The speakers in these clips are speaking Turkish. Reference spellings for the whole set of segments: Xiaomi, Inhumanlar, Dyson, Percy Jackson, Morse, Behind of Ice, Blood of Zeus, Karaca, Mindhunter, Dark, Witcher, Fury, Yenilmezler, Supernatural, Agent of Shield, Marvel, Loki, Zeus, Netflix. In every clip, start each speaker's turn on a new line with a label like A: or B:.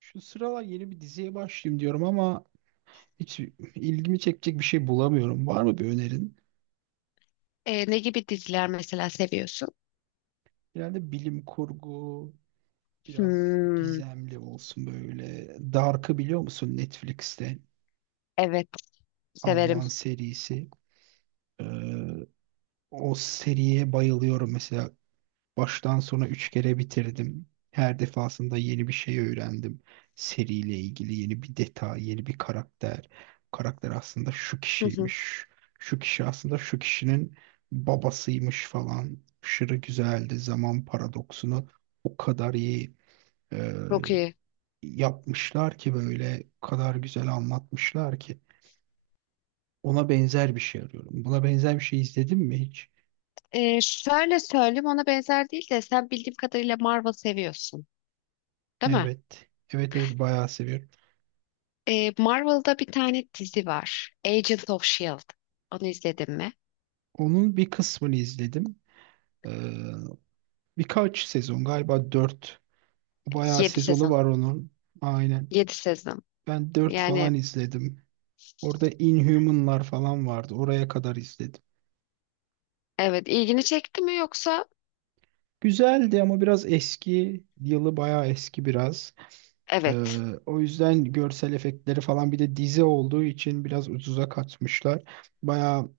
A: Şu sıralar yeni bir diziye başlayayım diyorum ama hiç ilgimi çekecek bir şey bulamıyorum. Var mı bir önerin?
B: Ne gibi diziler mesela seviyorsun?
A: Genelde bilim kurgu biraz
B: Hmm,
A: gizemli olsun böyle. Dark'ı biliyor musun? Netflix'te
B: evet, severim.
A: Alman serisi. Ee, O seriye bayılıyorum mesela. Baştan sona üç kere bitirdim. Her defasında yeni bir şey öğrendim. Seriyle ilgili yeni bir detay, yeni bir karakter. Karakter aslında şu
B: Hı hı.
A: kişiymiş. Şu kişi aslında şu kişinin babasıymış falan. Aşırı güzeldi. Zaman paradoksunu o kadar iyi e,
B: Çok iyi.
A: yapmışlar ki, böyle o kadar güzel anlatmışlar ki. Ona benzer bir şey arıyorum. Buna benzer bir şey izledin mi hiç?
B: Şöyle söyleyeyim, ona benzer değil de sen, bildiğim kadarıyla, Marvel seviyorsun, değil mi?
A: Evet. Evet evet, bayağı seviyorum.
B: Marvel'da bir tane dizi var. Agent of Shield. Onu izledin mi?
A: Onun bir kısmını izledim. Ee, Birkaç sezon galiba, dört. Bayağı
B: 7
A: sezonu
B: sezon.
A: var onun. Aynen.
B: Yedi sezon.
A: Ben 4
B: Yani
A: falan izledim. Orada Inhumanlar falan vardı. Oraya kadar izledim.
B: evet, ilgini çekti mi yoksa?
A: Güzeldi ama biraz eski. Yılı bayağı eski biraz.
B: Evet.
A: O yüzden görsel efektleri falan, bir de dizi olduğu için biraz ucuza kaçmışlar. Bayağı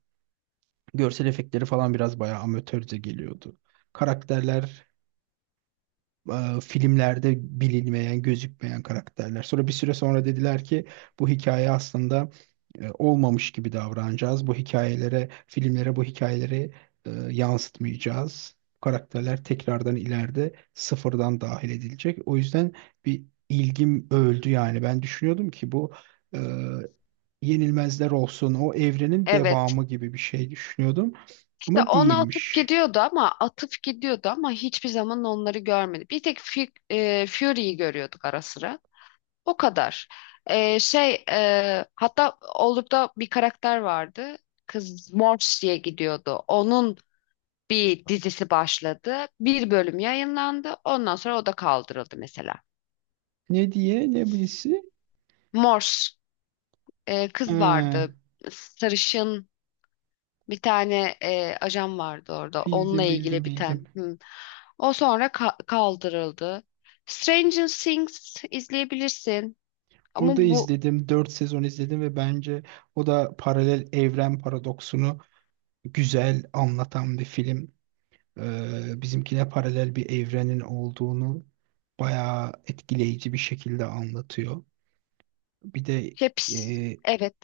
A: görsel efektleri falan biraz bayağı amatörce geliyordu. Karakterler filmlerde bilinmeyen, gözükmeyen karakterler. Sonra bir süre sonra dediler ki bu hikaye aslında olmamış gibi davranacağız. Bu hikayelere, filmlere bu hikayeleri yansıtmayacağız. Bu karakterler tekrardan ileride sıfırdan dahil edilecek. O yüzden bir ilgim öldü yani. Ben düşünüyordum ki bu e, Yenilmezler olsun, o evrenin
B: Evet.
A: devamı gibi bir şey düşünüyordum.
B: İşte
A: Ama
B: ona atıp
A: değilmiş.
B: gidiyordu ama atıp gidiyordu ama hiçbir zaman onları görmedi. Bir tek Fury'yi görüyorduk ara sıra. O kadar. Hatta Olduk'ta bir karakter vardı. Kız Morse diye gidiyordu. Onun bir dizisi başladı. Bir bölüm yayınlandı. Ondan sonra o da kaldırıldı mesela.
A: Ne diye, ne bilisi?
B: Morse kız
A: Ha.
B: vardı. Sarışın bir tane ajan vardı orada. Onunla
A: Bildim bildim
B: ilgili bir tane.
A: bildim.
B: Hı. O sonra kaldırıldı. Stranger Things izleyebilirsin. Ama
A: Orada
B: bu
A: izledim. Dört sezon izledim ve bence o da paralel evren paradoksunu güzel anlatan bir film. Bizimkine paralel bir evrenin olduğunu bayağı etkileyici bir şekilde anlatıyor. Bir de
B: hepsi,
A: e,
B: evet.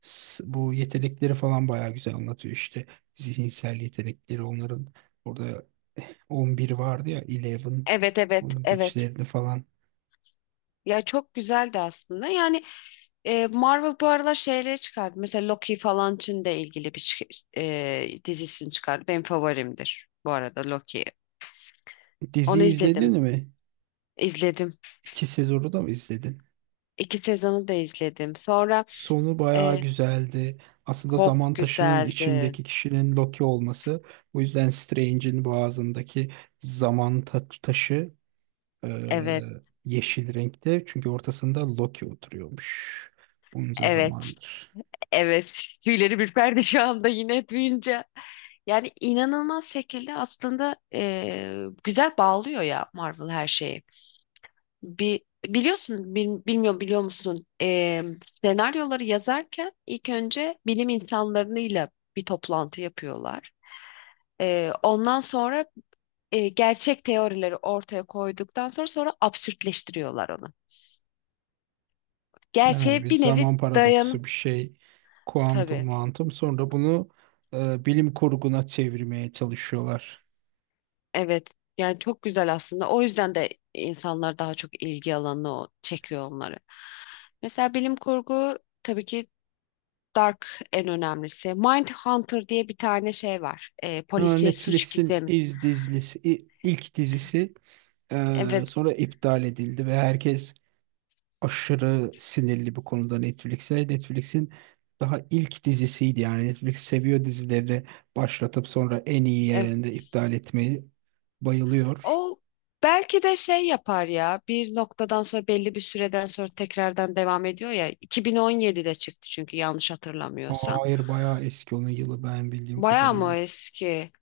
A: bu yetenekleri falan bayağı güzel anlatıyor işte. Zihinsel yetenekleri onların, orada 11 vardı ya, 11,
B: Evet, evet,
A: onun
B: evet.
A: güçlerini falan.
B: Ya çok güzeldi aslında. Yani, Marvel bu aralar şeyleri çıkardı. Mesela Loki falan için de ilgili bir dizisini çıkardı. Benim favorimdir bu arada Loki.
A: Dizi
B: Onu izledim.
A: izledin mi?
B: İzledim.
A: İki sezonu da mı izledin?
B: İki sezonu da izledim. Sonra
A: Sonu bayağı
B: e,
A: güzeldi. Aslında
B: çok
A: zaman taşının
B: güzeldi.
A: içindeki kişinin Loki olması. Bu yüzden Strange'in boğazındaki zaman taşı e,
B: Evet,
A: yeşil renkte. Çünkü ortasında Loki oturuyormuş. Bunca
B: evet,
A: zamandır.
B: evet. Tüyleri ürperdi şu anda yine duyunca. Yani inanılmaz şekilde aslında güzel bağlıyor ya Marvel her şeyi. Bir, biliyorsun, bilmiyorum, biliyor musun? Senaryoları yazarken ilk önce bilim insanlarıyla bir toplantı yapıyorlar. Ondan sonra gerçek teorileri ortaya koyduktan sonra absürtleştiriyorlar onu.
A: Yani
B: Gerçeğe
A: bir
B: bir nevi
A: zaman paradoksu
B: dayanıp,
A: bir şey. Kuantum
B: tabii.
A: muantum. Sonra bunu bilim kurguna çevirmeye çalışıyorlar.
B: Evet. Yani çok güzel aslında. O yüzden de insanlar daha çok ilgi alanı çekiyor onları. Mesela bilim kurgu, tabii ki Dark, en önemlisi. Mindhunter diye bir tane şey var.
A: Ha,
B: Polisiye suç
A: Netflix'in
B: gizemi.
A: dizisi, ilk dizisi,
B: Evet,
A: sonra iptal edildi ve herkes aşırı sinirli bir konuda Netflix'e. Netflix'in daha ilk dizisiydi yani. Netflix seviyor dizileri başlatıp sonra en iyi
B: evet.
A: yerinde iptal etmeyi, bayılıyor.
B: O belki de şey yapar ya. Bir noktadan sonra, belli bir süreden sonra, tekrardan devam ediyor ya. 2017'de çıktı çünkü, yanlış hatırlamıyorsam.
A: Hayır, bayağı eski onun yılı ben bildiğim
B: Bayağı mı
A: kadarıyla.
B: eski?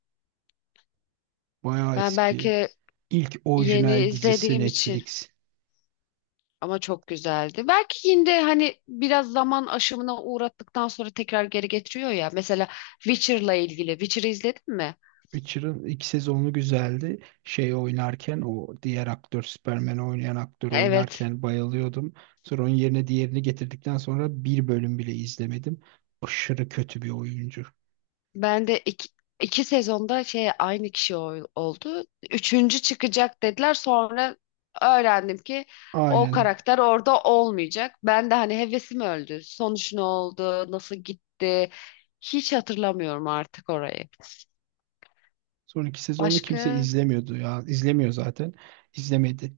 A: Bayağı
B: Ben
A: eski.
B: belki
A: İlk
B: yeni
A: orijinal dizisi
B: izlediğim için,
A: Netflix.
B: ama çok güzeldi. Belki yine de hani biraz zaman aşımına uğrattıktan sonra tekrar geri getiriyor ya. Mesela Witcher'la ilgili. Witcher'ı izledin mi?
A: Witcher'ın ilk sezonu güzeldi. Şey oynarken, o diğer aktör, Superman'i oynayan aktör
B: Evet.
A: oynarken bayılıyordum. Sonra onun yerine diğerini getirdikten sonra bir bölüm bile izlemedim. Aşırı kötü bir oyuncu.
B: Ben de iki sezonda şey aynı kişi oldu. Üçüncü çıkacak dediler. Sonra öğrendim ki o
A: Aynen.
B: karakter orada olmayacak. Ben de hani hevesim öldü. Sonuç ne oldu? Nasıl gitti? Hiç hatırlamıyorum artık orayı.
A: Sonraki sezonu kimse
B: Başka,
A: izlemiyordu ya. İzlemiyor zaten. İzlemedi.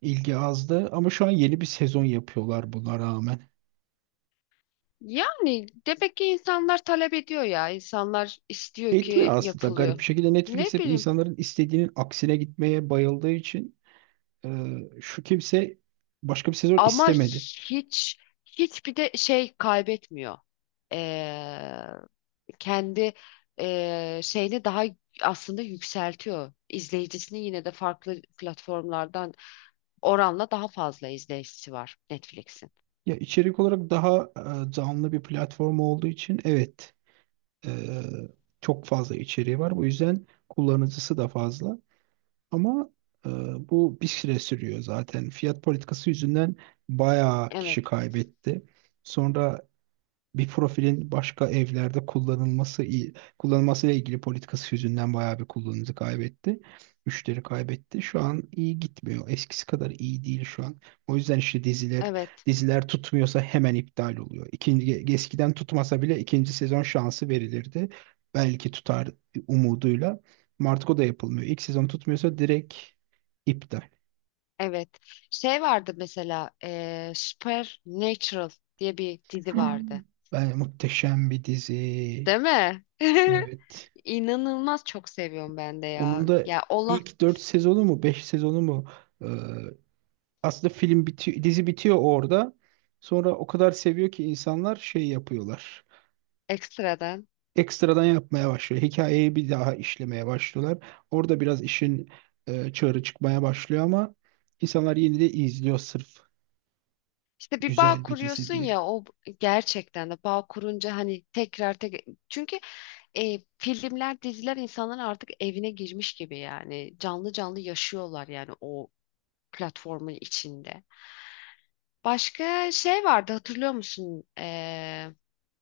A: İlgi azdı ama şu an yeni bir sezon yapıyorlar buna rağmen.
B: yani demek ki insanlar talep ediyor ya. İnsanlar istiyor ki
A: Etmiyor aslında,
B: yapılıyor.
A: garip bir şekilde Netflix
B: Ne
A: hep
B: bileyim,
A: insanların istediğinin aksine gitmeye bayıldığı için e, şu, kimse başka bir sezon
B: ama
A: istemedi.
B: hiç, hiçbir de şey kaybetmiyor. Ee, Kendi şeyini daha aslında yükseltiyor. İzleyicisini yine de farklı platformlardan oranla daha fazla izleyicisi var Netflix'in.
A: Ya içerik olarak daha canlı bir platform olduğu için evet, e, çok fazla içeriği var. Bu yüzden kullanıcısı da fazla. Ama e, bu bir süre sürüyor zaten. Fiyat politikası yüzünden bayağı
B: Evet,
A: kişi kaybetti. Sonra bir profilin başka evlerde kullanılması, kullanılmasıyla ilgili politikası yüzünden bayağı bir kullanıcı kaybetti. Müşteri kaybetti. Şu an iyi gitmiyor. Eskisi kadar iyi değil şu an. O yüzden işte diziler
B: evet,
A: diziler tutmuyorsa hemen iptal oluyor. İkinci, eskiden tutmasa bile ikinci sezon şansı verilirdi. Belki tutar umuduyla. Martko da yapılmıyor. İlk sezon tutmuyorsa direkt iptal.
B: evet. Şey vardı mesela, Supernatural diye bir dizi vardı.
A: Ben, muhteşem bir dizi.
B: Değil mi?
A: Evet.
B: İnanılmaz çok seviyorum ben de ya.
A: Onun da
B: Ya Allah,
A: ilk 4 sezonu mu, 5 sezonu mu, e, aslında film bitiyor, dizi bitiyor orada. Sonra o kadar seviyor ki insanlar, şey yapıyorlar.
B: ekstradan.
A: Ekstradan yapmaya başlıyor. Hikayeyi bir daha işlemeye başlıyorlar. Orada biraz işin çığırı çıkmaya başlıyor ama insanlar yine de izliyor, sırf
B: İşte bir bağ
A: güzel bir dizi
B: kuruyorsun
A: diye.
B: ya, o gerçekten de bağ kurunca hani tekrar tekrar, çünkü filmler, diziler insanların artık evine girmiş gibi, yani canlı canlı yaşıyorlar yani o platformun içinde. Başka şey vardı, hatırlıyor musun?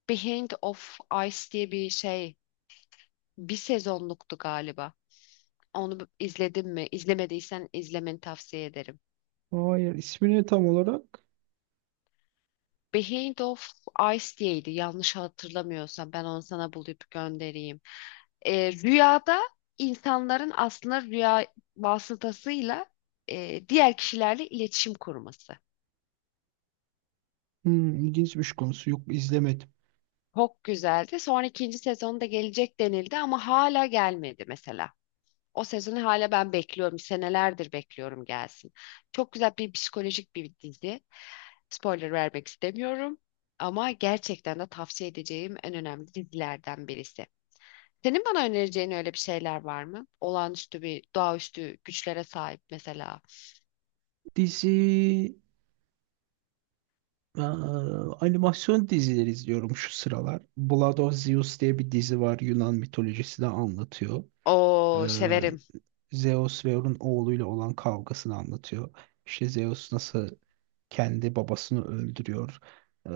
B: Behind of Ice diye bir şey, bir sezonluktu galiba. Onu izledin mi? İzlemediysen izlemeni tavsiye ederim.
A: Hayır, ismini tam olarak,
B: Behind of Ice diyeydi yanlış hatırlamıyorsam, ben onu sana bulup göndereyim. Rüyada insanların aslında rüya vasıtasıyla diğer kişilerle iletişim kurması.
A: ilginç bir konusu, yok, izlemedim.
B: Çok güzeldi. Sonra ikinci sezonda gelecek denildi ama hala gelmedi mesela. O sezonu hala ben bekliyorum. Senelerdir bekliyorum gelsin. Çok güzel bir psikolojik bir dizi. Spoiler vermek istemiyorum. Ama gerçekten de tavsiye edeceğim en önemli dizilerden birisi. Senin bana önereceğin öyle bir şeyler var mı? Olağanüstü bir, doğaüstü güçlere sahip mesela.
A: Dizi. Ee, Animasyon dizileri izliyorum şu sıralar. Blood of Zeus diye bir dizi var. Yunan mitolojisini anlatıyor. Ee,
B: Oo, severim.
A: Zeus ve onun oğluyla olan kavgasını anlatıyor. İşte Zeus nasıl kendi babasını öldürüyor. Ee,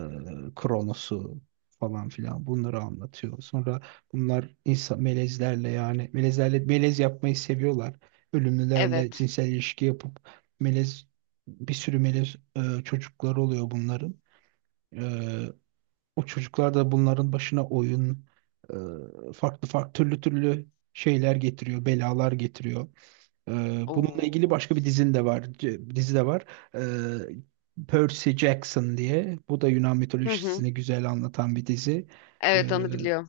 A: Kronos'u falan filan, bunları anlatıyor. Sonra bunlar insan melezlerle, yani melezlerle melez yapmayı seviyorlar. Ölümlülerle
B: Evet.
A: cinsel ilişki yapıp melez, bir sürü melez çocukları oluyor bunların. Ee, O çocuklar da bunların başına oyun, farklı farklı türlü türlü şeyler getiriyor, belalar getiriyor. E, Bununla ilgili
B: Oo.
A: başka bir dizin de var, dizi de var. Percy Jackson diye. Bu da Yunan
B: Hı hı.
A: mitolojisini güzel anlatan bir dizi. E,
B: Evet, onu biliyorum.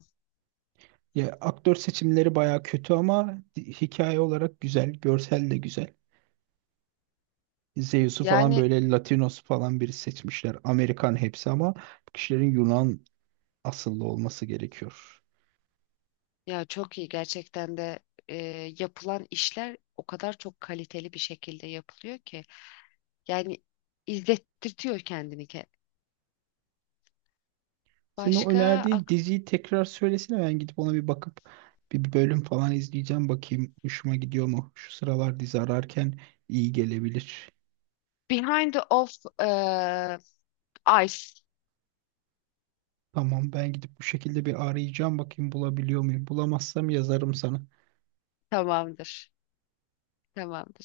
A: Ya aktör seçimleri baya kötü ama hikaye olarak güzel, görsel de güzel. Zeus'u falan
B: Yani
A: böyle Latinos falan biri seçmişler. Amerikan hepsi ama bu kişilerin Yunan asıllı olması gerekiyor.
B: ya çok iyi gerçekten de, e, yapılan işler o kadar çok kaliteli bir şekilde yapılıyor ki yani, izlettirtiyor kendini ki.
A: Senin o
B: Başka
A: önerdiğin
B: ak-
A: diziyi tekrar söylesene, ben gidip ona bir bakıp bir bölüm falan izleyeceğim, bakayım hoşuma gidiyor mu? Şu sıralar dizi ararken iyi gelebilir.
B: Behind the Off e, Ice.
A: Tamam, ben gidip bu şekilde bir arayacağım, bakayım bulabiliyor muyum? Bulamazsam yazarım sana.
B: Tamamdır. Tamamdır.